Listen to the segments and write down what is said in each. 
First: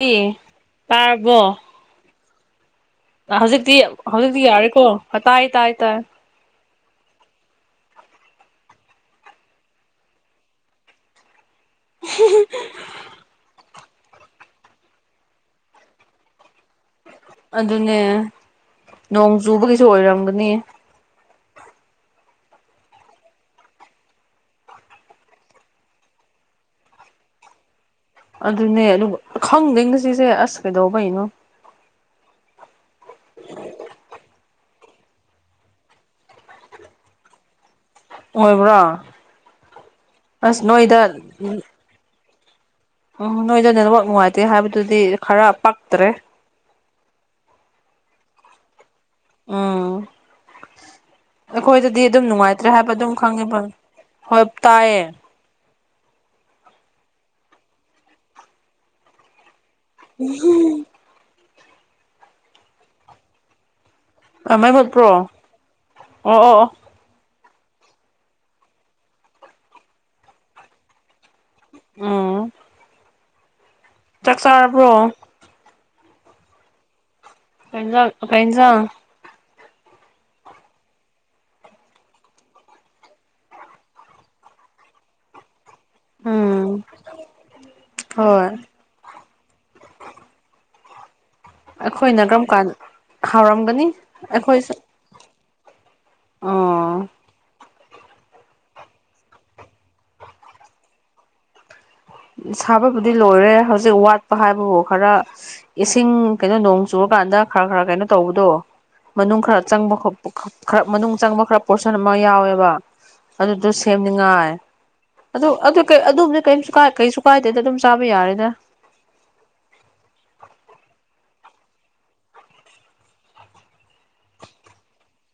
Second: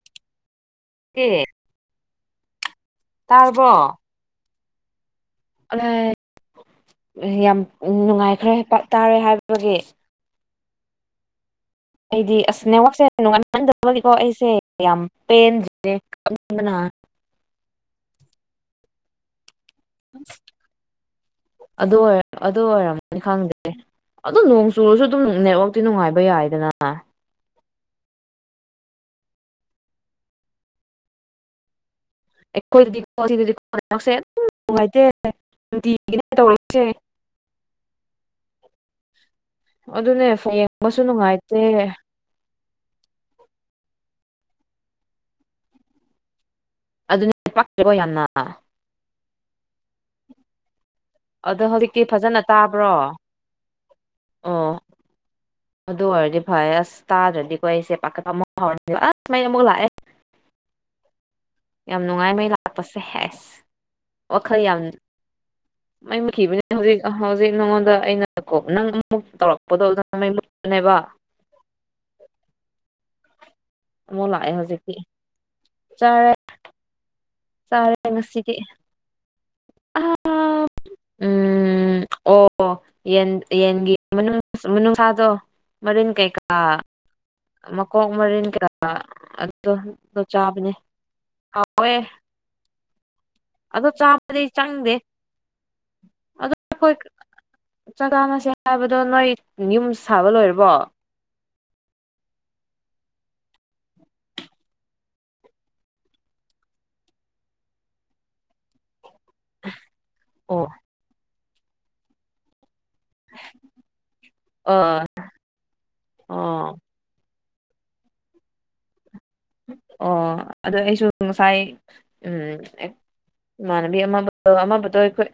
[unintelligible] ꯇꯥꯔꯕꯣ ꯑꯦ ꯑꯥ ꯍꯧꯖꯤꯛꯇꯤ ꯇꯥꯔꯕꯣ ꯍꯧꯖꯤꯛꯇꯤ ꯌꯥꯔꯦꯀꯣ ꯑꯥ ꯇꯥꯏ ꯇꯥꯏ ꯇꯥꯏ ꯌꯥꯝ ꯅꯨꯡꯉꯥꯏꯈ꯭ꯔꯦ [unintelligible] ꯇꯥꯔꯦ ꯍꯥꯏꯕꯒꯤ ꯑꯩꯗꯤ ꯑꯁ ꯅꯦꯠꯋꯥꯛꯁꯦ ꯅꯨꯡꯉꯥꯏꯃꯟꯗꯕꯒꯤꯀꯣ ꯑꯩꯁꯦ ꯌꯥꯝ ꯄꯦꯟꯗ꯭ꯔꯦ ꯀꯞꯅꯤꯡꯕꯅ ꯑꯗꯨꯅꯦ ꯅꯣꯡ ꯆꯨꯕꯒꯤꯁꯨ ꯑꯣꯏꯔꯝꯒꯅꯤ ꯑꯗꯨ ꯑꯣꯏ ꯑꯗꯨ ꯑꯣꯏꯔꯝꯒꯅꯤ ꯈꯪꯗꯦ ꯑꯗꯨꯝ ꯅꯣꯡ ꯆꯨꯔꯖꯨ ꯑꯗꯨꯝ ꯅꯦꯠꯋꯥꯛꯇꯤ ꯅꯨꯡꯉꯥꯏꯕ ꯌꯥꯏꯗꯅ ꯑꯗꯨꯅꯦ ꯑꯗꯨ ꯈꯪꯗꯦ ꯉꯁꯤꯁꯦ ꯑꯁ ꯀꯩꯗꯧꯕꯩꯅꯣ [unintelligible] ꯑꯣꯏꯕ꯭ꯔꯥ ꯑꯗꯨꯅꯦ ꯐꯣꯟ ꯌꯦꯡꯕꯁꯨ ꯅꯨꯡꯉꯥꯏꯇ꯭ꯔꯦ [unintelligible] ꯅꯣꯏꯗ ꯅꯦꯠꯋꯥꯛ ꯅꯨꯡꯉꯥꯏꯇꯦ ꯍꯥꯏꯕꯗꯨꯗꯤ ꯈꯔ ꯄꯛꯇ꯭ꯔꯦ ꯑꯗꯨꯅꯦ ꯄꯛꯇꯦꯀꯣ ꯌꯥꯝꯅ ꯑꯥ ꯑꯗꯣ ꯑꯈꯣꯏꯗꯗꯤ ꯍꯧꯖꯤꯛꯇꯤ ꯑꯗꯨꯝ ꯐꯖꯅ ꯅꯨꯡꯉꯥꯏꯇ꯭ꯔꯦ ꯍꯥꯏꯕ ꯑꯗꯨꯝ ꯇꯥꯕ꯭ꯔꯣ ꯈꯪꯉꯦꯕ ꯍꯣꯏ ꯑꯣ ꯇꯥꯏꯌꯦ ꯑꯗꯨ ꯑꯣꯏꯔꯗꯤ ꯐꯩꯌꯦ ꯑꯁ ꯇꯥꯗ꯭ꯔꯗꯤꯀꯣ ꯑꯩꯁꯦ ꯄꯥꯈꯠꯄ ꯑꯃ ꯐꯥꯎꯔꯅꯦꯕ ꯑꯁ ꯃꯩ ꯑꯃꯨꯛꯀ ꯂꯥꯛꯑꯦ [unintelligible] ꯌꯥꯝ ꯅꯨꯡꯉꯥꯏ ꯃꯩ ꯂꯥꯛꯄꯁꯦ ꯍꯦꯁ ꯋꯥꯈꯜ ꯃꯩ ꯌꯥꯝ ꯃꯨꯠꯄ꯭ꯔꯣ ꯃꯩ ꯑꯣ ꯑꯣ ꯃꯨꯠꯈꯤꯕꯖꯦ ꯑꯣ ꯍꯧꯖꯤꯛ ꯍꯧꯖꯤꯛ ꯅꯉꯣꯟꯗ ꯑꯩꯅ [unintelligible] ꯑꯃꯨꯛ ꯇꯧꯔꯛꯄꯗꯣ ꯑꯗꯨꯗ ꯃꯩ ꯃꯨꯠꯄꯅꯦꯕ ꯑꯣ ꯑꯃꯨꯛ ꯂꯥꯛꯑꯦ ꯆꯥꯔꯕ꯭ꯔꯣ ꯍꯧꯖꯤꯛꯇꯤ ꯆꯥꯔꯦ ꯀꯩ ꯆꯥꯔꯦ ꯏꯟꯖꯥꯡ ꯀꯩ ꯉꯁꯤꯗꯤ ꯏꯟꯖꯥꯡ ꯑꯥ ꯎꯝ ꯑꯣ ꯌꯦꯟ ꯌꯦꯟꯒꯤ ꯃꯅꯨꯡ ꯃꯅꯨꯡꯁꯥꯗꯣ ꯃꯔꯤꯟ ꯀꯩꯀꯥ ꯎꯝ ꯃꯀꯣꯛ ꯃꯔꯤꯟ ꯍꯣꯏ [unintelligible] ꯑꯥ ꯑꯗꯣ ꯑꯗꯣ ꯆꯥꯕꯅꯦ ꯍꯥꯎꯋꯦ ꯑꯩꯈꯣꯏꯅ ꯀꯔꯝ ꯀꯥꯟ ꯍꯥꯎꯔꯝꯒꯅꯤ ꯑꯩꯈꯣꯏꯁꯨ ꯑꯗꯨ ꯈꯣꯏ ꯑꯣ ꯆꯥꯛ ꯆꯥꯅꯁꯦ ꯍꯥꯏꯕꯗꯣ ꯅꯣꯏ ꯌꯨꯝ ꯁꯥꯕ ꯂꯣꯏꯔꯕꯣ ꯁꯥꯕꯕꯨꯗꯤ ꯂꯣꯏꯔꯦ ꯍꯧꯖꯤꯛ ꯋꯥꯠꯄ ꯍꯥꯏꯕꯕꯨ ꯈꯔ ꯏꯁꯤꯡ ꯀꯩꯅꯣ ꯅꯣꯡ ꯆꯨꯔꯀꯥꯟꯗ ꯈꯔ ꯈꯔ ꯀꯩꯅꯣ ꯇꯧꯕꯗꯣ ꯃꯅꯨꯡ ꯈꯔ ꯆꯪꯕ ꯈꯣꯠꯄ ꯑꯣ ꯈꯔ ꯃꯅꯨꯡ ꯆꯪꯕ ꯈꯔ ꯄꯣꯔꯁꯟ ꯑꯃ ꯌꯥꯎꯋꯦꯕ ꯑꯗꯨꯗꯣ ꯁꯦꯝꯅꯤꯡꯉꯥꯏ ꯑ ꯑꯗꯨ ꯑꯗꯨ ꯀꯩ ꯑꯗꯨꯕꯨꯗꯤ ꯑꯣ ꯀꯩꯝꯁꯨ ꯀꯥꯏ ꯀꯩꯁꯨ ꯀꯥꯏꯗꯦꯅ ꯑꯗꯨꯝ ꯆꯥꯕ ꯌꯥꯔꯦꯗ ꯑꯣ ꯑꯗꯣ ꯑꯩꯁꯨ ꯉꯁꯥꯏ ꯎꯝ ꯑꯦ ꯏꯃꯥꯟꯅꯕꯤ ꯑꯃꯕꯗꯣ ꯑꯃꯕꯨꯗꯣ ꯑꯩꯈꯣꯏ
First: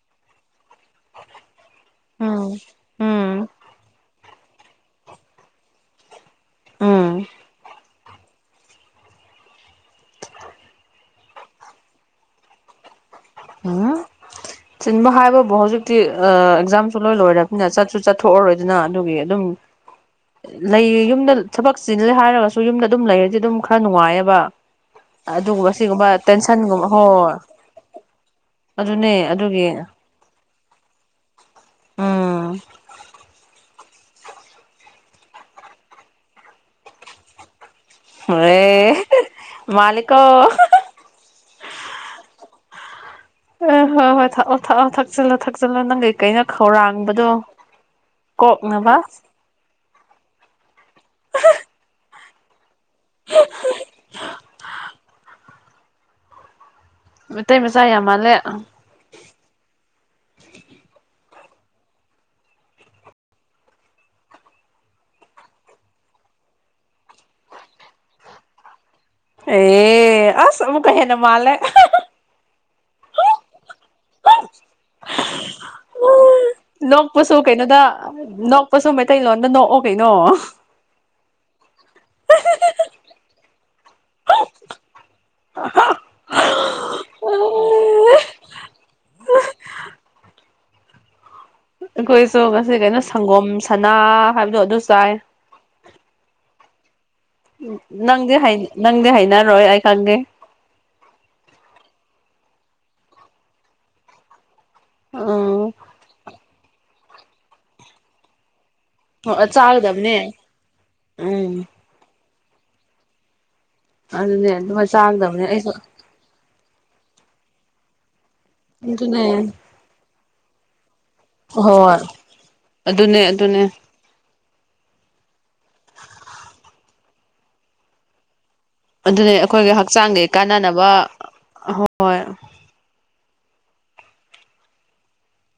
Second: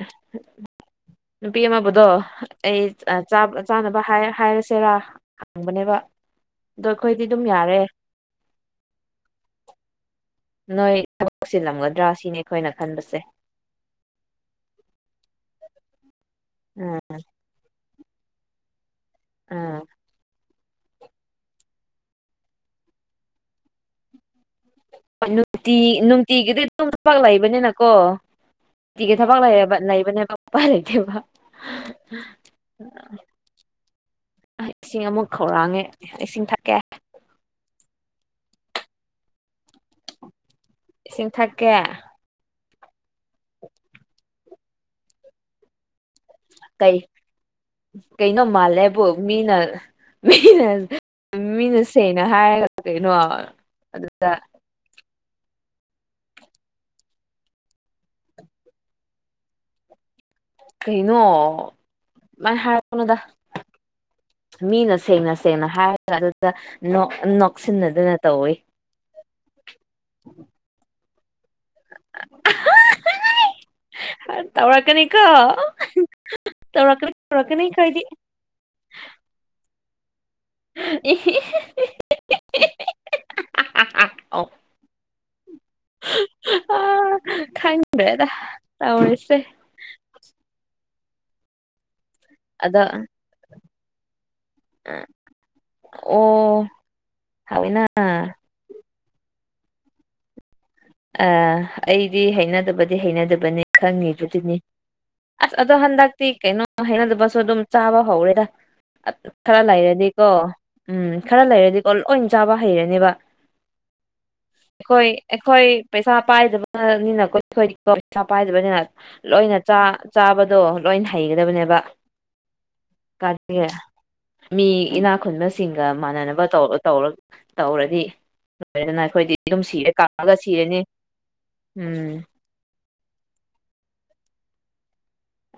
ꯅꯨꯄꯤ ꯑꯃꯕꯨꯗꯣ ꯎꯝ ꯑꯩ ꯑ ꯎꯝ ꯆꯥꯛ ꯆꯥꯅꯕ ꯍꯥꯏꯔ ꯍꯥꯏꯔꯁꯦꯔꯥ ꯍꯪꯕꯅꯦꯕ ꯗꯣ ꯎꯝ ꯈꯣꯏꯗꯤ ꯑꯗꯨꯝ ꯌꯥꯔꯦ ꯅꯣꯏ ꯊꯕꯛ ꯆꯤꯜꯂꯝꯒꯗ꯭ꯔꯥ ꯁꯤꯅꯤ ꯑꯩꯈꯣꯏꯅ ꯈꯟꯕꯁꯦ ꯎꯡ ꯆꯤꯟꯕ ꯍꯥꯏꯕꯕꯨ ꯍꯧꯖꯤꯛꯇꯤ ꯑ ꯑꯦꯛꯖꯥꯝꯁꯨ ꯎꯝ ꯂꯣꯏ ꯂꯣꯏꯔꯕꯅꯤꯅ ꯆꯠꯁꯨ ꯆꯠ ꯊꯣꯛꯑꯔꯣꯏꯗꯅ ꯑꯗꯨꯒꯤ ꯑꯗꯨꯝ ꯎꯝ ꯂꯩꯌꯦ ꯌꯨꯝꯗ ꯊꯕꯛ ꯆꯤꯜꯂꯦ ꯍꯥꯏꯔꯒꯁꯨ ꯌꯨꯝꯗ ꯑꯗꯨꯝ ꯂꯩꯔꯗꯤ ꯑꯗꯨꯝ ꯈꯔ ꯅꯨꯡꯉꯥꯏꯌꯦꯕ ꯑꯣꯏ ꯑꯗꯨꯒꯨꯝꯕ ꯅꯨꯡꯇꯤ ꯁꯤꯒꯨꯝꯕ ꯅꯨꯡꯇꯤꯒꯤꯗꯤ ꯑꯗꯨꯝ ꯇꯦꯟꯁꯟꯒꯨꯝꯕ ꯊꯕꯛ ꯍꯣꯏ ꯂꯩꯕꯅꯤꯅꯀꯣ ꯑꯗꯨꯅꯦ ꯇꯤꯒꯤ ꯊꯕꯛ ꯑꯗꯨꯒꯤ ꯂꯩꯌꯦꯕ ꯂꯩꯕꯅꯦꯕ ꯎꯄꯥꯏ ꯂꯩꯇꯦꯕ ꯎꯝ ꯑꯥꯏ ꯏꯁꯤꯡ ꯑꯃꯨꯛ ꯈꯧꯔꯥꯡꯉꯦ ꯏꯁꯤꯡ ꯊꯛꯀꯦ [unintelligible] ꯌꯦ ꯃꯥꯜꯂꯤꯀꯣ ꯏꯁꯤꯡ ꯊꯛꯀꯦ ꯑ ꯍꯣꯏ ꯍꯣꯏ ꯊꯛꯑꯣ ꯊꯛꯑꯣ ꯊꯛꯆꯜꯂꯣ ꯊꯛꯆꯜꯂꯣ ꯅꯪꯪ ꯂꯤꯛ ꯀꯩꯅꯣ ꯀꯩ ꯈꯧꯔꯥꯡꯕꯗꯣ ꯀꯩꯅꯣ ꯀꯣꯛꯅꯕ ꯃꯥꯜꯂꯦꯕꯨ ꯃꯤꯅ ꯃꯤꯅ ꯃꯤꯅ ꯁꯦꯡꯅ ꯍꯥꯏꯔꯒ ꯀꯩꯅꯣ ꯑꯗꯨꯗ ꯃꯇꯩ ꯃꯆꯥ ꯌꯥꯝ ꯃꯥꯜꯂꯦ ꯀꯩꯅꯣ ꯃꯥꯥꯏ ꯍꯥꯏꯔꯛꯀꯅꯣꯗꯥ ꯃꯤꯅ ꯁꯦꯡꯅ ꯁꯦꯡꯅ ꯍꯥꯏꯔꯒ ꯑꯗꯨꯗ ꯅꯣꯛ ꯅꯣꯛꯁꯤꯟꯅꯗꯅ ꯇꯧꯋꯤ ꯑꯦ ꯑꯁ ꯑꯃꯨꯛꯀ ꯍꯦꯟꯅ ꯃꯥꯜꯂꯦ ꯈꯔ ꯇꯧꯔꯛꯀꯅꯤ ꯀꯣ ꯅꯣꯛꯄꯁꯨ ꯀꯩꯅꯣꯗ ꯅꯣꯛꯄꯁꯨ ꯃꯩꯇꯩꯂꯣꯟꯗ ꯅꯣꯛꯑꯣ ꯀꯩꯅꯣ [unintelligible] ꯑ ꯑꯩꯈꯣꯏꯁꯨ ꯈꯪꯗ꯭ꯔꯦꯗ ꯇꯧꯔꯤꯁꯦ ꯑꯩꯈꯣꯏꯁꯨ ꯉꯁꯤ ꯑꯗꯣ ꯀꯩꯅꯣ ꯁꯪꯒꯣꯝ ꯁꯅꯥ ꯍꯥꯏꯕꯗꯣ ꯑꯗꯨ ꯆꯥꯏ ꯑꯣ ꯎꯝ ꯍꯥꯎꯋꯤꯅ ꯑ ꯅꯪꯗꯤ ꯍꯩ ꯅꯪꯗꯤ ꯍꯩꯅꯔꯣꯏ ꯑꯩ ꯈꯪꯉꯦ ꯑ ꯑꯩꯗꯤ ꯍꯩꯅꯗꯕꯗꯤ ꯍꯩꯅꯗꯕꯅꯤ ꯈꯪꯉꯤꯕꯗꯨꯅꯤ ꯑꯁ ꯎꯝ ꯑꯗꯣ ꯍꯟꯗꯛꯇꯤ ꯀꯩꯅꯣ ꯍꯩꯅꯗꯕꯁꯨ ꯑꯗꯨꯝ ꯆꯥꯕ ꯍꯧꯔꯦꯗ ꯑꯠ ꯈꯔ ꯆꯥꯒꯗꯕꯅꯦ ꯂꯩꯔꯗꯤꯀꯣ ꯎꯝ ꯈꯔ ꯂꯩꯔꯗꯤꯀꯣ ꯂꯣꯏ ꯆꯥꯕ ꯍꯩꯔꯅꯦꯕ ꯑꯗꯨꯅꯦ ꯑꯗꯨꯃꯥꯏ ꯑꯩꯈꯣꯏ ꯆꯥꯒꯗꯕꯅꯦ ꯑꯩꯈꯣꯏ ꯑꯩꯁꯨ ꯄꯩꯁꯥ ꯄꯥꯏꯗꯕꯅꯤꯅ ꯀꯣꯏꯊꯣꯛꯏꯗꯣ ꯄꯩꯁꯥ ꯄꯥꯏꯗꯕꯅꯤꯅ ꯑꯗꯨꯅꯦ ꯂꯣꯏꯅ ꯆꯥ ꯆꯥꯕꯗꯣ ꯂꯣꯏꯅ ꯍꯩꯒꯗꯕꯅꯦꯕ ꯍꯣꯏ ꯑꯗꯨꯅꯦ ꯀꯔꯤ ꯑꯗꯨꯅꯦ ꯃꯤ ꯏꯅꯥ ꯈꯨꯟꯕꯁꯤꯡꯒ ꯃꯥꯟꯅꯅꯕ ꯇꯧꯔ ꯇꯧꯔ ꯇꯧꯔꯗꯤ ꯂꯣꯏꯔꯦꯗꯅ ꯑꯗꯨꯅꯦ ꯑꯩꯈꯣꯏꯗꯤ ꯑꯗꯨꯝ ꯑꯩꯈꯣꯏꯒꯤ ꯁꯤꯔꯦ ꯍꯛꯆꯥꯡꯒꯤ ꯀꯥꯑꯒ ꯁꯤꯔꯅꯤ ꯀꯥꯟꯅꯅꯕ ꯎꯝ ꯍꯣꯏ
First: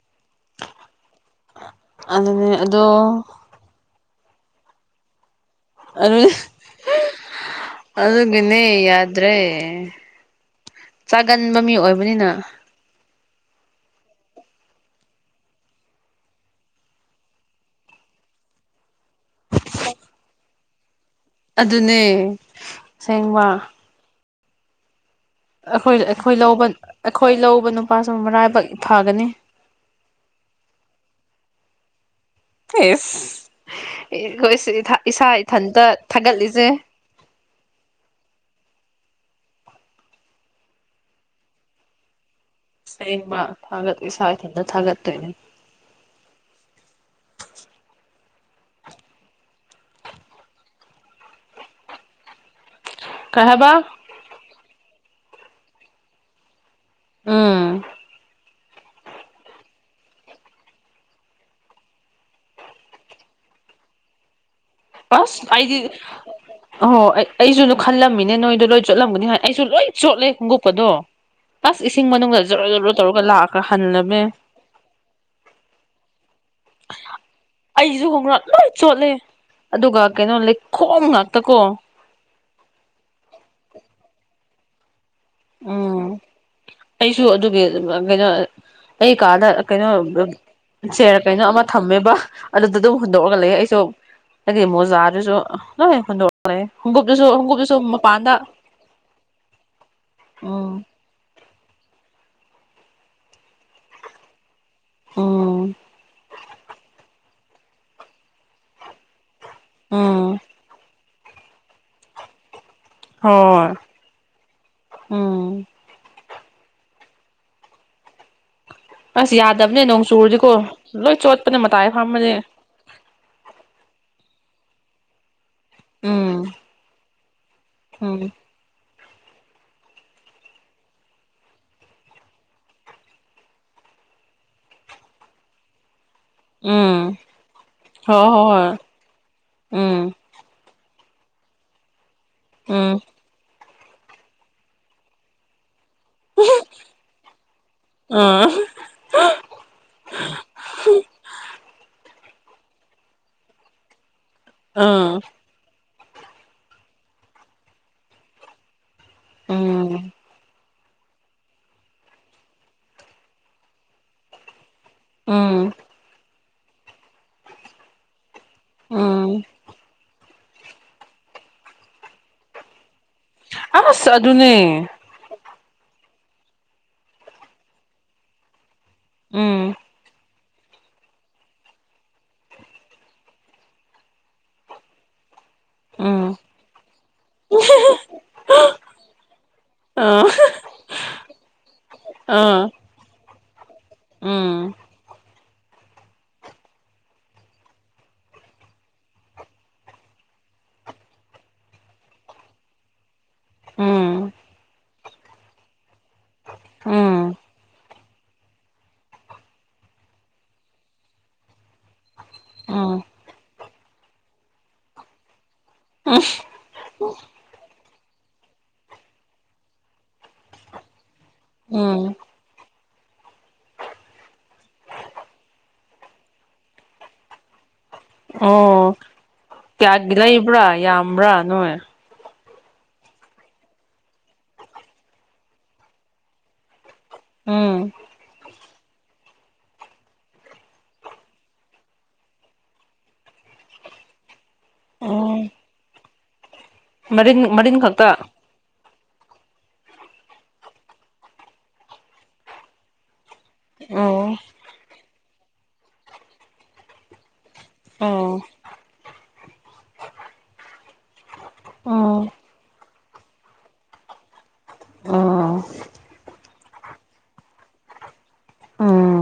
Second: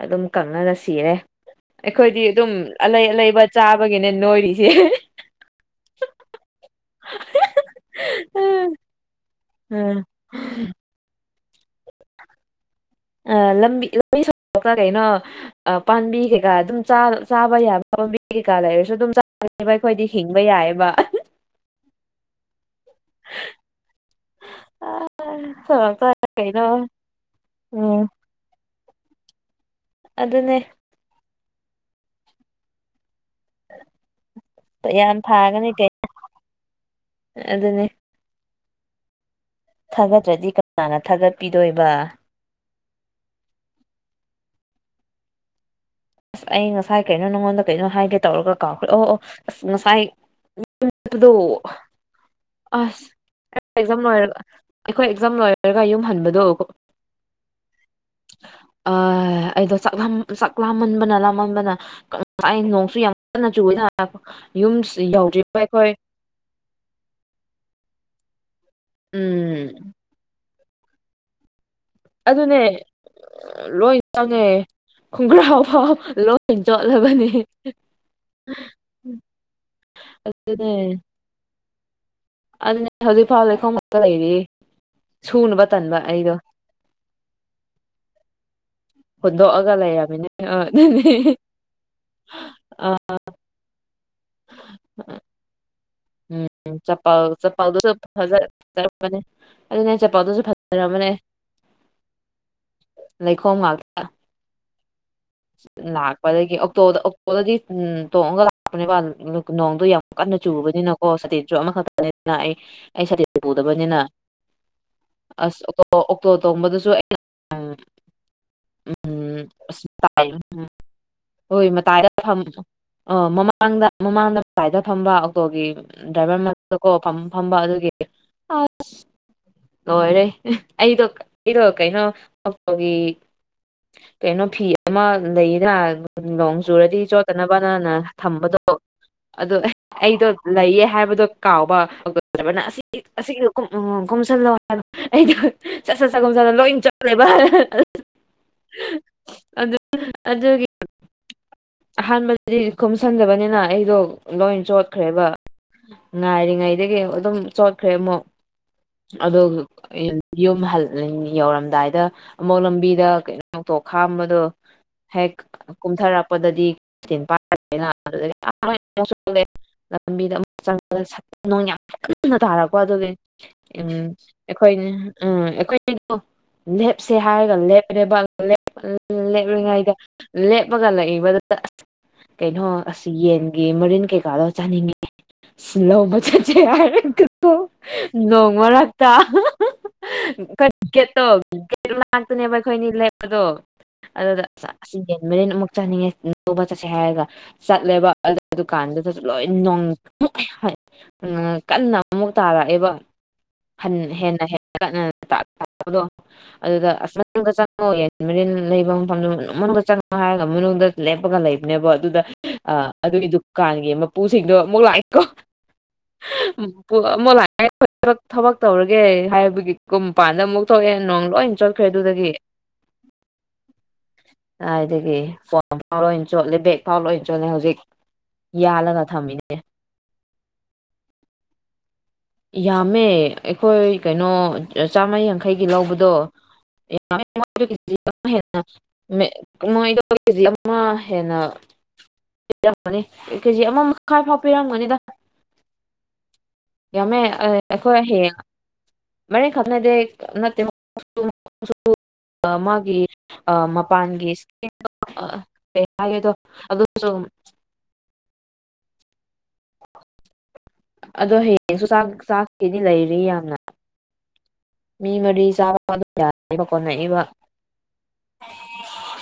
ꯑꯗꯨꯝ ꯀꯪꯉꯒꯥ ꯁꯤꯔꯦ ꯑꯩꯈꯣꯏꯗꯤ ꯑꯗꯨꯅꯦ ꯗꯨꯝ ꯑꯗꯣ ꯑꯂꯩ ꯑꯂꯩꯕ ꯆꯥꯕꯒꯤꯅꯦ ꯅꯣꯏꯔꯤꯁꯦ ꯑꯗꯨ ꯑꯗꯨꯒꯤꯅꯦ ꯌꯥꯗ꯭ꯔꯦ ꯎꯝ ꯆꯥꯒꯟꯕ ꯃꯤ ꯑꯣꯏꯕꯅꯤꯅ [unintelligible] [unintelligible] ꯅꯦꯕ ꯑꯩꯈꯣꯏꯗꯤ ꯍꯤꯡꯕ ꯌꯥꯏꯑꯦꯕ ꯑꯗꯨꯅꯦ ꯁꯦꯡꯕ ꯑꯩꯈꯣꯏ ꯁꯣꯔꯣꯛꯇ ꯑꯩꯈꯣꯏ ꯀꯩꯅꯣ ꯂꯧꯕ ꯑꯩꯈꯣꯏ ꯂꯧꯕ ꯎꯝ ꯅꯨꯄꯥꯁꯨ ꯃꯔꯥꯏꯕꯛ ꯐꯒꯅꯤ ꯑꯗꯨꯅꯦ ꯑꯦꯁ ꯑꯩꯈꯣꯏ ꯁꯨ ꯏꯊꯥ ꯌꯥꯝ ꯏꯁꯥ ꯏꯊꯟꯇ ꯊꯥꯒꯠꯂꯤꯁꯦ ꯑ ꯑꯗꯨꯅꯦ ꯊꯥꯒꯠꯇ꯭ꯔꯗꯤ ꯀꯅꯥꯅ ꯊꯥꯒꯠꯄꯤꯗꯣꯏꯕ ꯁꯦꯡꯃ ꯊꯥꯒꯠ ꯏꯁꯥ ꯏꯊꯟꯇ ꯊꯥꯒꯠꯇꯣꯏꯅꯦ ꯑꯁ ꯑꯩ ꯉꯁꯥꯏ ꯀꯩꯅꯣ ꯅꯪꯉꯣꯟꯗ ꯀꯩꯅꯣ ꯍꯥꯏꯒꯦ ꯇꯧꯔꯒ ꯀꯥꯎꯈ꯭ꯔꯦ ꯑꯣ ꯑꯣ ꯑꯁ ꯉꯁꯥꯏ ꯗꯨꯗꯣ ꯑꯁ ꯀꯩ ꯍꯥꯏꯕ ꯑꯦꯛꯖꯥꯝ ꯂꯣꯏꯔꯒ ꯑꯩꯈꯣꯏ ꯑꯦꯛꯖꯥꯝ ꯂꯣꯏꯔꯒ ꯌꯨꯝ ꯍꯟꯕꯗꯣ ꯎꯝ ꯑ ꯑꯩꯗꯣ ꯆꯥꯛ ꯂꯥꯝ ꯆꯥꯛ ꯂꯥꯝ [unintelligible] ꯑꯁ ꯌꯥꯎꯗ꯭ꯔꯤꯕ ꯑꯩꯗꯤ ꯑꯩꯈꯣꯏ ꯑꯍꯣ ꯑꯩꯁꯨ ꯑꯗꯨ ꯈꯜꯂꯝꯃꯤꯅꯦ ꯅꯣꯏꯗꯣ ꯂꯣꯏ ꯆꯣꯠꯂꯝꯒꯅꯤ ꯍꯥꯏ ꯑꯩꯁꯨ ꯎꯝ ꯂꯣꯏ ꯆꯣꯠꯂꯦ ꯈꯣꯡꯎꯨꯞꯀ ꯗꯣ ꯑꯁ ꯏꯁꯤꯡ ꯃꯅꯨꯡꯗ ꯑꯗꯨꯅꯦ ꯖꯔꯣ ꯖꯔꯣ ꯇꯧꯔꯒ ꯂꯥꯛꯈ ꯂꯣꯏ ꯍꯜꯂꯃꯦ ꯆꯪꯉꯦ ꯈꯣꯡꯒ꯭ꯔꯥꯎ ꯐꯥꯎ ꯂꯣꯏ ꯆꯣꯠꯂꯕꯅꯤ ꯑꯩꯁꯨ ꯈꯣꯡꯒ꯭ꯔꯥꯎ ꯂꯣꯏ ꯆꯣꯠꯂꯦ ꯑꯗꯨꯒ ꯀꯩꯅꯣ ꯂꯩꯈꯣꯝ ꯉꯥꯛꯇ ꯀꯣ ꯑꯗꯨꯅꯦ ꯍꯧꯖꯤꯛꯐꯥꯎ ꯂꯩꯈꯣꯝꯃꯛꯇ ꯂꯩꯔꯤꯌꯦ ꯁꯨꯅꯕ ꯇꯟꯕ ꯎꯝ ꯑꯩꯗꯣ ꯑꯩꯁꯨ ꯑꯗꯨꯒꯤ ꯀꯩꯅꯣ ꯑꯩ ꯀꯥꯗ ꯍꯨꯟꯗꯣꯛꯑꯒ ꯀꯩꯅꯣ ꯂꯩꯔꯝꯃꯤꯅꯦ ꯑ ꯑꯗꯨꯅꯦ ꯆꯦꯔ ꯀꯩꯅꯣ ꯑꯃ ꯊꯝꯃꯦꯕ ꯑꯗꯨꯗ ꯑꯗꯨꯝ ꯍꯨꯟꯗꯣꯛꯑꯒ ꯂꯩ ꯑꯩ ꯁꯨ ꯑꯩꯒꯤ ꯃꯣꯖꯥꯗꯨꯁꯨ ꯂꯣꯏ ꯍꯨꯟꯗꯣꯛ ꯂꯩ ꯎꯝ ꯆꯄꯜ ꯈꯨꯉꯨꯞꯇꯨꯁꯨ ꯈꯨꯉꯨꯞꯇꯨꯁꯨ ꯆꯄꯜꯗꯨꯁꯨ ꯃꯄꯥꯟꯗ ꯐꯖꯔꯕꯅꯦ ꯑꯗꯨꯅꯦ ꯑꯩ ꯆꯄꯜꯗꯨꯁꯨ ꯎꯝ ꯐꯖꯔꯕꯅꯦ ꯂꯩꯈꯣꯝ ꯉꯥꯛꯇ ꯎꯝ ꯂꯥꯛꯄꯗꯒꯤ ꯑꯣꯛꯇꯣꯗ ꯑꯣꯛꯇꯣꯗꯗꯤ ꯇꯣꯡꯉꯒ ꯂꯥꯛꯄꯅꯦꯕ ꯗꯨ ꯅꯣꯡꯗꯣ ꯌꯥꯝ ꯀꯟꯅ ꯎꯝ ꯆꯨꯕꯅꯤꯅꯀꯣ ꯁꯥꯇꯤꯟꯁꯨ ꯑꯃꯈꯛꯇꯅꯤꯅ ꯑꯩ ꯑꯩ ꯁꯇꯤꯟ ꯍꯣꯏ ꯄꯨꯗꯕꯅꯤꯅ ꯑꯁ ꯎꯝ ꯑꯣꯛꯇꯣ ꯑꯣꯛꯇꯣ ꯇꯣꯡꯕꯗꯨꯁꯨ ꯑꯩꯅ ꯑꯁ ꯎꯝ ꯌꯥꯗꯕꯅꯦ ꯅꯣꯡ ꯃꯇꯥꯏ ꯆꯨꯔꯗꯤꯀꯣ ꯂꯣꯏ ꯆꯣꯠꯄꯅꯦ ꯃꯇꯥꯏ ꯐꯝꯕꯗꯤ ꯑꯣ ꯃꯃꯥꯡꯗ ꯃꯃꯥꯡꯗ ꯃꯇꯥꯏꯗ ꯐꯝꯕ ꯑꯣꯇꯣꯒꯤ ꯗ꯭ꯔꯥꯏꯚꯔ ꯎꯝ ꯃꯔꯛꯇ ꯀꯣ ꯐꯝꯕ ꯐꯝꯕ ꯑꯗꯨꯒꯤ ꯎꯝ ꯑꯁ ꯂꯣꯏꯔꯦ ꯑꯩꯗꯣ ꯑꯩꯗꯣ ꯀꯩꯅꯣ ꯑꯣꯛꯇꯣꯒꯤ ꯀꯩꯅꯣ ꯐꯤ ꯑꯃ ꯂꯩꯗ ꯅꯣꯡ ꯆꯨꯔꯗꯤ ꯎꯝ ꯆꯣꯠꯇꯅꯕꯅꯅ ꯍꯣꯏ ꯍꯣꯏ ꯊꯝꯕꯗꯣ ꯍꯣꯏ ꯑꯗꯣ ꯎꯝ ꯑꯩꯗꯣ ꯎꯝ ꯑꯥ [unintelligible] [unintelligible] [unintelligible] ꯑꯍꯥꯟꯕꯗꯗꯤ ꯈꯨꯝꯁꯟꯗꯕꯅꯤꯅ ꯑꯩꯗꯣ ꯂꯣꯏ ꯑꯥ ꯆꯣꯠꯈ꯭ꯔꯦꯕ ꯉꯥꯏꯔꯤꯉꯩꯗꯒꯤ ꯑꯗꯨꯝ ꯆꯣꯠꯈ꯭ꯔꯦ ꯑꯃꯨꯛ ꯑꯗꯣ ꯎꯝ ꯌꯨ ꯌꯨꯝꯍꯜ ꯂꯤꯟ ꯌꯧꯔꯝꯗꯥꯏꯗ ꯑꯃꯨꯛ ꯂꯝꯕꯤꯗ ꯀꯩꯅꯣꯇꯧ ꯈꯥꯝꯕꯗꯣ ꯍꯦꯛ ꯎꯝ ꯀꯨꯝꯊꯔꯛꯄꯗꯗꯤ [inaudible] [inaudible] ꯎꯝ ꯅꯣꯡ ꯌꯥꯝ ꯀꯟꯅ ꯇꯥꯔꯛꯄ ꯑꯗꯨꯒꯤ ꯑꯁ ꯎꯝ ꯑꯗꯨꯅꯦ ꯑꯩꯈꯣꯏ [inaudible] ꯂꯦꯞꯁꯦ ꯍꯥꯏꯔꯒ ꯂꯦꯞꯔꯦꯕ [inaudible] ꯎꯝ ꯂꯦꯞꯄꯒ [inaudible] ꯀꯩꯅꯣ ꯑꯁ ꯌꯦꯟꯒꯤ ꯃꯔꯤꯟ ꯀꯩꯀꯥꯗꯣ ꯆꯥꯅꯤꯡꯉꯤ ꯁꯤ ꯂꯧꯕ ꯎꯝ ꯆꯠꯁꯦ ꯍꯥꯏꯔꯒꯀꯣ ꯅꯣꯡ ꯃꯔꯛꯇ ꯎꯝ [inaudible] ꯈꯣꯏꯅꯤ ꯂꯦꯞꯄꯗꯣ ꯑꯗꯨꯗ ꯌꯦꯟ ꯃꯔꯤꯟ ꯑꯃꯨꯛ ꯆꯠꯅꯤꯡꯉꯦ ꯂꯧꯕ ꯆꯠꯁꯦ ꯍꯥꯏꯔꯒ ꯆꯠꯂꯦꯕ [inaudible] ꯀꯟꯅ ꯑꯃꯨꯛ ꯇꯥꯔꯛꯑꯦꯕ ꯍꯟ ꯍꯦꯟꯅ ꯍꯦꯟꯀꯠꯅ [inaudible] ꯃꯔꯤꯟ ꯂꯩꯕ ꯃꯐꯝꯗꯨ ꯃꯅꯨꯡꯗ ꯆꯪꯉꯣ ꯍꯥꯏꯔꯒ ꯃꯅꯨꯡꯗ ꯂꯦꯞꯄꯒ ꯂꯩꯕꯅꯦꯕ ꯑꯗꯨꯗ ꯑ ꯑꯗꯨꯒꯤ ꯗꯨꯀꯥꯟꯒꯤ ꯃꯄꯨꯁꯤꯡꯗꯣ ꯑꯃꯨꯛ ꯂꯥꯛꯑꯦ ꯀꯣ ꯃꯄꯨ [unintelligible] ꯊꯕꯛ ꯊꯕꯛ ꯇꯧꯔꯒꯦ ꯍꯥꯏꯕꯒꯤ ꯀꯨꯝꯄꯥꯟꯗ ꯑꯃꯨꯛ ꯊꯣꯛꯑꯦ ꯅꯣꯡ ꯂꯣꯏ ꯆꯣꯠꯈ꯭ꯔꯦ ꯑꯗꯨꯗꯒꯤ ꯀꯥꯏꯗꯒꯤ ꯐꯣꯟ ꯐꯥꯎ ꯂꯣꯏ ꯆꯣꯠꯂꯦ ꯕꯦꯛ ꯐꯥꯎ ꯂꯣꯏꯅ ꯆꯣꯠꯂꯦ ꯍꯧꯖꯤꯛ ꯑꯣ ꯌꯥꯜꯂꯒ ꯊꯝꯃꯤꯅꯦ ꯀꯌꯥꯒꯤ ꯂꯩꯕ꯭ꯔꯥ ꯌꯥꯝꯕ꯭ꯔꯥ ꯅꯣꯏ ꯌꯥꯝꯃꯦ ꯑꯩꯈꯣꯏ ꯀꯩꯅꯣ ꯆꯥꯝꯃ ꯌꯥꯡꯈꯩꯒꯤ ꯂꯧꯕꯗꯣ [inaudible] [inaudible] ꯎꯝ ꯃꯣꯏꯗꯣ ꯀꯦꯖꯤ ꯑꯃ ꯍꯦꯟꯅ [inaudible] ꯀꯦꯖꯤ ꯑꯃ ꯃꯈꯥꯏ ꯐꯥꯎ ꯄꯤꯔꯝꯒꯅꯤꯗ ꯎꯝ ꯌꯥꯝꯃꯦ ꯃꯔꯤꯟ ꯑꯥ ꯃꯔꯤꯟ ꯑꯩꯈꯣꯏ ꯈꯛꯇ ꯍꯌꯦꯡ [inaudible] ꯃꯥꯒꯤ ꯑ ꯑꯣ ꯃꯄꯥꯟꯒꯤꯗ [inaudible] ꯎꯝ ꯑꯗꯣ ꯍꯌꯦꯡꯁꯨ ꯆꯥꯛ ꯑꯣ ꯆꯥꯛꯀꯤꯗꯤ ꯂꯩꯔꯤ ꯌꯥꯝꯅ ꯃꯤ ꯃꯔꯤ ꯑꯣ ꯆꯥꯕ [inaudible] ꯀꯣꯅꯩꯕ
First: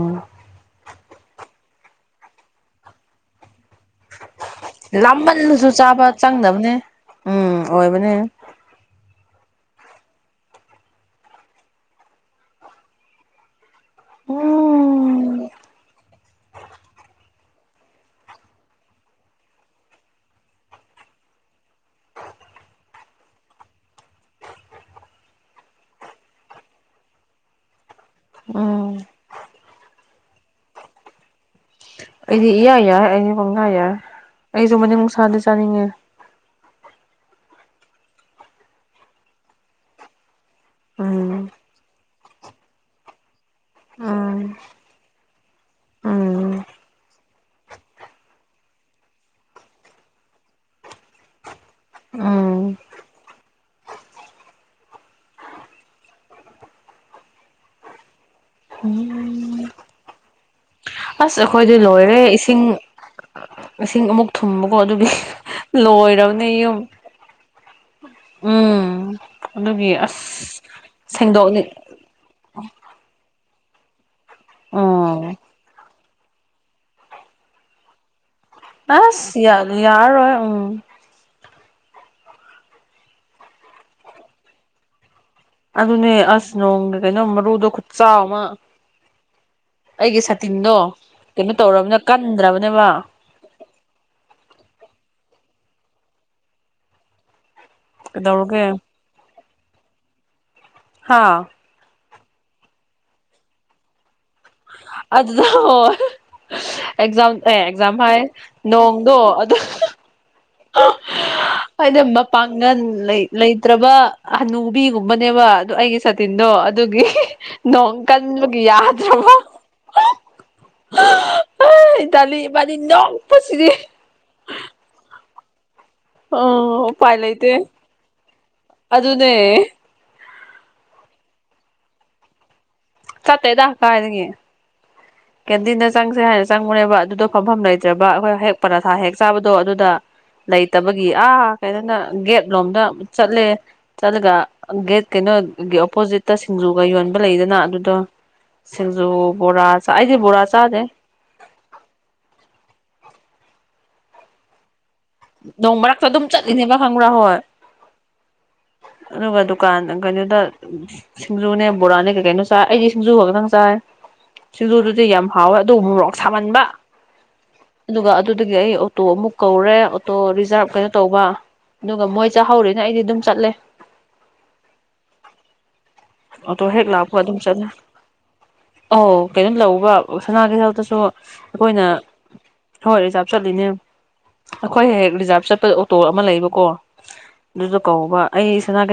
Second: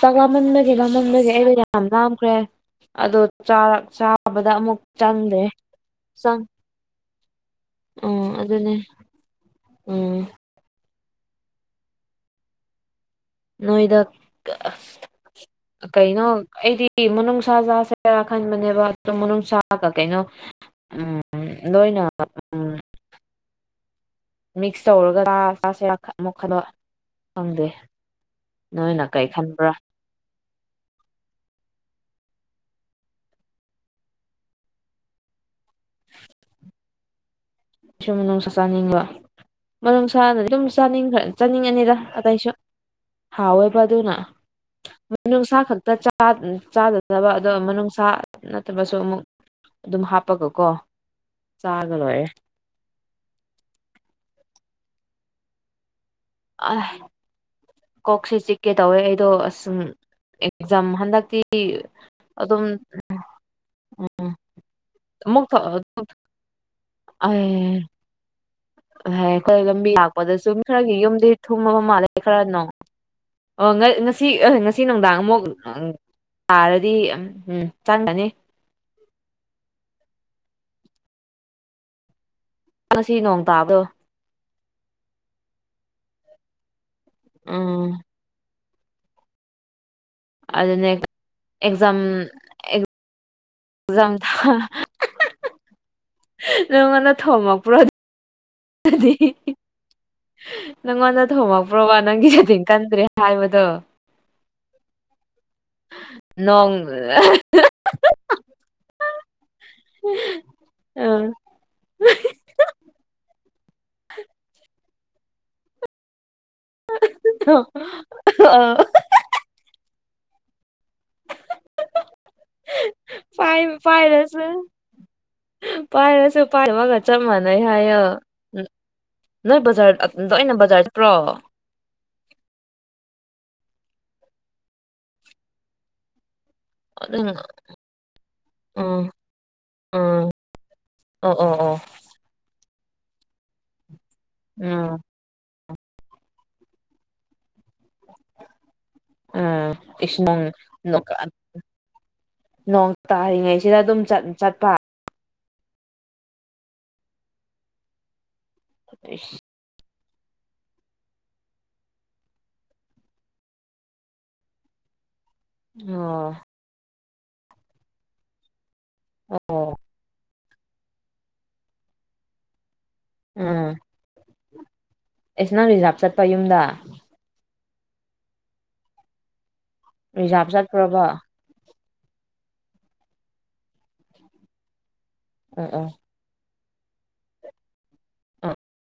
ꯆꯥꯛ ꯂꯥꯝꯃꯟꯕꯒꯤ ꯂ ꯃꯝꯕꯒꯤ ꯑꯩꯗꯣ ꯌꯥꯝ ꯂꯥꯝꯈ꯭ꯔꯦ ꯑꯗꯣ ꯆꯥꯔꯛ ꯆꯥꯕꯗ ꯑꯃꯨꯛ ꯆꯪꯗ꯭ꯔꯦ ꯂꯥꯝꯃꯟꯕꯖꯨ ꯆꯥꯕ ꯆꯪ ꯆꯪꯗꯕꯅꯦ ꯎꯝ ꯑꯣꯏꯕꯅꯦ ꯑꯗꯨꯅꯤ ꯎꯝ ꯅꯣꯏꯗ ꯀ [inaudible] ꯀꯩꯅꯣ ꯑꯩꯗꯤ ꯃꯅꯨꯡꯁꯥ ꯆꯥꯁꯦꯔꯥ ꯈꯟꯕꯅꯦꯕ ꯑꯗꯣ ꯃꯅꯨꯡꯁꯥꯒ ꯀꯩꯅꯣ ꯎꯝ ꯅꯣꯏꯅ ꯎꯝ ꯃꯤꯛꯁ ꯇꯧꯔꯒ ꯆꯥ ꯆꯥꯁꯦꯔ ꯈꯟ ꯑꯃꯨꯛ ꯈꯟꯕ ꯈꯪꯗꯦ ꯎꯝ ꯅꯣꯏꯅ ꯀꯩ ꯈꯟꯕ꯭ꯔꯥ ꯑꯩꯗꯤ ꯏꯌꯥ ꯌꯥꯏ ꯑꯩꯗꯤ ꯄꯪꯌꯥ ꯌꯥꯏ ꯑꯩꯖꯨ ꯃꯅꯨꯡꯁꯥꯗꯤ ꯆꯥꯅꯤꯡꯉꯦ ꯏꯁꯨꯝ ꯅꯨꯡꯁꯨ ꯆꯥꯅꯤꯡꯕ ꯃꯅꯨꯡꯁꯥꯅꯗꯤ ꯑꯗꯨꯝ ꯆꯥꯅꯤꯡꯈ꯭ꯔ ꯎꯝ ꯆꯥꯅꯤꯡꯉꯥꯅꯤꯗ ꯑꯇꯩꯁꯨ ꯍꯥꯎ ꯋꯦꯕ ꯑꯗꯨꯅ ꯎꯝ ꯃꯅꯨꯡꯁꯥ ꯈꯛꯇ ꯆꯥꯛ ꯎꯝ ꯆꯥꯒꯗꯕ ꯑꯗꯣ ꯃꯅꯨꯡꯁꯥ ꯅꯠꯇꯕꯁꯨ ꯑꯃꯨꯛ ꯗꯨꯝ ꯍꯥꯞꯄꯒꯀꯣ ꯆꯥꯔꯒ ꯂꯣꯏꯔꯦ ꯎꯝ ꯑꯥꯏ ꯀꯣꯛꯁꯤ ꯆꯤꯛꯀꯦ ꯇꯧꯋꯦ ꯑꯩꯗꯣ ꯑꯁ ꯎꯝ ꯁꯨꯝ ꯑꯦꯛꯖꯥꯝ ꯑꯁ ꯍꯟꯗꯛꯀꯤ ꯑꯩꯈꯣꯏꯗꯤ ꯂꯣꯏꯔꯦ ꯏꯁꯤꯡ ꯑꯗꯨꯝ ꯏꯁꯤꯡ ꯑꯃꯨꯛ ꯊꯨꯝꯕꯀꯣ ꯑꯗꯨꯒꯤ ꯑꯃꯨꯛ ꯂꯣꯏꯔꯕꯅꯦ ꯌꯨꯝ ꯑꯩ ꯎꯝ ꯍꯥꯏ ꯈꯣꯏ ꯂꯝꯕꯤ ꯑꯗꯨꯒꯤ ꯑꯁ ꯂꯥꯛꯄꯗꯁꯨ ꯃꯤ ꯈꯔꯒꯤ ꯌꯨꯝꯗꯤ ꯁꯦꯡꯗꯣꯛꯅꯤ ꯊꯨꯝꯃꯕ ꯃꯥꯜꯂꯦ ꯑꯩ ꯈꯔ ꯅꯣꯡ ꯑꯣ ꯉ ꯉꯁꯤ ꯑꯥ ꯉꯁꯤ ꯅꯨꯡꯗꯥꯡ ꯎꯝ ꯑꯃꯨꯛ [unintelligible] ꯇꯥꯔꯗꯤ [unintelligible] ꯎꯝ ꯆꯪꯒꯅꯤ ꯑꯁ ꯌꯥꯗꯤ ꯌꯥꯔꯣꯏ ꯎꯝ ꯉꯁꯤ ꯅꯣꯡ ꯇꯥꯕꯗꯣ ꯑꯗꯨꯅꯦ ꯑꯁ ꯅꯣꯡꯒꯤ ꯀꯩꯅꯣ ꯃꯔꯨꯗꯣ ꯎꯝ ꯈꯨꯠꯆꯥꯎ ꯑꯃꯥ ꯑꯩꯒꯤ ꯁꯥꯇꯤꯟꯗꯣ ꯑꯗꯨꯅꯦ ꯀꯩꯅꯣ ꯑꯦꯛꯖꯥꯝ ꯇꯧꯔꯝꯅ ꯀꯟꯗ꯭ꯔꯕꯅꯦꯕ ꯖꯥꯡ ꯊꯥ ꯅꯪ ꯉꯣꯟꯗ ꯊꯣꯝ ꯃꯛꯄ꯭ꯔꯣ ꯀꯩꯗꯧꯔꯒꯦ ꯑꯗꯒꯤ ꯍꯥ ꯅꯪꯉꯣꯟꯗ ꯊꯣꯝꯃꯛ ꯕ꯭ꯔꯣꯕ ꯅꯪꯒꯤ ꯁꯇꯤꯟ ꯀꯟꯗ꯭ꯔꯦ ꯍꯥꯏꯕꯗꯣ ꯑꯗꯨꯗ [unintelligible] ꯅꯣꯡ ꯑꯦꯛꯖꯥꯝ ꯑꯦꯛ ꯖꯥꯝ ꯍꯥꯏ ꯅꯣꯡꯗꯣ ꯑꯗꯨ [unintelligible] [unintelligible] [unintelligible] ꯑꯩꯅ ꯃꯄꯥꯡꯒꯟ ꯂꯩ ꯂꯩꯇ꯭ꯔꯕ ꯍꯅꯨ ꯕꯤꯒꯨꯝꯕꯅꯦꯕ ꯑꯗꯨ ꯑꯩꯒꯤ ꯁꯥꯇꯤꯟꯗꯣ ꯑꯗꯨꯒꯤ ꯅꯣꯡ ꯀꯟꯕꯒꯤ ꯌꯥ [unintelligible] ꯏꯇꯥꯂꯤ ꯏꯕꯥꯅꯤ ꯅꯣꯛꯄꯁꯤꯗꯤ ꯄꯥꯏꯔꯁꯨ ꯄꯥꯏꯔꯁꯨ ꯑꯣ ꯄꯥꯏꯗꯕꯒ ꯎꯄꯥꯏ ꯆꯞ ꯂꯩꯇꯦ ꯃꯥꯟꯅꯩ ꯍꯥꯏꯌꯣ ꯑꯗꯨꯅꯦ ꯅꯣꯏ ꯕꯖꯥꯔ ꯑꯕ ꯂꯣꯏꯅ ꯕꯖꯥꯔ ꯆꯠꯄ꯭ꯔꯣ ꯆꯠꯇꯦꯗ ꯀꯥꯏꯗꯒꯤ ꯀꯦꯟꯇꯤꯟꯗ ꯆꯪꯁꯦ ꯍꯥꯏꯅ ꯆꯪꯉꯨꯔꯦꯕ ꯑꯗꯨ ꯑꯗꯨꯗꯣ ꯐꯝꯐꯝ ꯂꯩꯇ꯭ꯔꯕ ꯑꯈꯣꯏ ꯍꯦꯛ ꯄꯔꯊꯥ ꯎꯝ ꯍꯦꯛ ꯆꯥꯕꯗꯣ ꯑꯗꯨꯗ ꯎꯝ ꯂꯩꯇꯕꯒꯤ ꯑꯣ ꯑꯥ ꯑꯣ ꯑꯣ ꯀꯩꯅꯣꯗ ꯒꯦꯠꯂꯣꯝꯗ ꯆꯠꯂꯦ ꯆꯠꯂꯒ ꯎꯝ ꯒꯦꯠ ꯀꯩꯅꯣꯒꯤ ꯑꯣꯄꯣꯖꯤꯠꯇ ꯁꯤꯡꯖꯨꯒ ꯌꯣꯟꯕ ꯂꯩꯗꯅ ꯑꯗꯨꯗꯣ ꯁꯤꯡꯖꯨ ꯕꯣꯔꯥ ꯎꯝ ꯑꯩꯗꯤ ꯏꯁ ꯕꯣꯔꯥ ꯅꯪ ꯆꯥꯗꯦ [unintelligible] ꯅꯣꯡ ꯇꯥꯔꯤꯉꯩꯁꯤꯗ ꯑꯗꯨꯝ ꯆꯠ ꯆꯠꯄ ꯅꯣꯡ ꯃꯔꯛꯇ ꯑꯗꯨꯝ ꯆꯠꯂꯤꯅꯦꯕ ꯈꯪꯕ꯭ꯔꯥ ꯍꯣꯏ ꯏꯁ ꯑꯗꯨꯒ ꯗꯨꯀꯥꯟ ꯀꯩꯅꯣꯗ ꯁꯤꯡꯖꯨꯅꯦ ꯕꯣꯔꯥꯅꯦ ꯀꯩꯀꯩꯅꯣ ꯆꯥ ꯑꯩꯗꯤ ꯁꯤꯡꯖꯨ ꯒ ꯒꯇꯪ ꯆꯥꯏ ꯁꯤꯡꯖꯨ ꯗꯨꯗꯤ ꯌꯥꯝ ꯍꯥꯎꯋꯦ ꯑꯗꯨ ꯃꯣꯔꯣꯛ ꯑꯣ ꯁꯥꯃꯟꯕ ꯑꯗꯨꯒ ꯑꯗꯨꯗꯒꯤ ꯑꯩ ꯇꯣ ꯑꯃꯨꯛ ꯀꯧꯔꯦ ꯑꯣ ꯑꯣꯇꯣ ꯔꯤꯖꯥꯕ ꯀꯩꯅꯣ ꯇꯧꯕ ꯑꯗꯨꯒ ꯃꯣꯏ ꯆꯥꯍꯧꯔꯤꯅ ꯑꯩꯗꯤ ꯗꯨꯝ ꯆꯠꯂꯦ ꯏꯁ ꯅꯪ ꯔꯤꯖꯥꯞ ꯆꯠ ꯑꯣꯇꯣ ꯍꯦꯛ ꯂꯥꯛꯄ ꯑꯗꯨꯝ ꯆꯠꯂꯦ ꯑꯧ ꯀꯩꯅꯣ ꯂꯧꯕ ꯁꯅꯥ ꯔꯤꯖꯥꯕ ꯀꯩꯊꯦꯜ ꯇꯁꯨ ꯆꯠꯄ꯭ꯔꯕ ꯑꯈꯣꯏꯅ ꯍꯣꯏ ꯔꯤꯖꯥꯕ ꯆꯠꯂꯤꯅꯦ ꯑꯈꯣꯏ ꯍꯦꯛ ꯍꯦꯛ ꯔꯤꯖꯥꯕ ꯑꯣ ꯆꯠꯄꯗ ꯑꯣ ꯑꯣ ꯑꯣꯇꯣ ꯑꯃꯥ ꯂꯩꯕꯀꯣ ꯗꯨꯗ‌ꯣ ꯀꯧꯕ ꯑꯩ ꯁꯅꯥ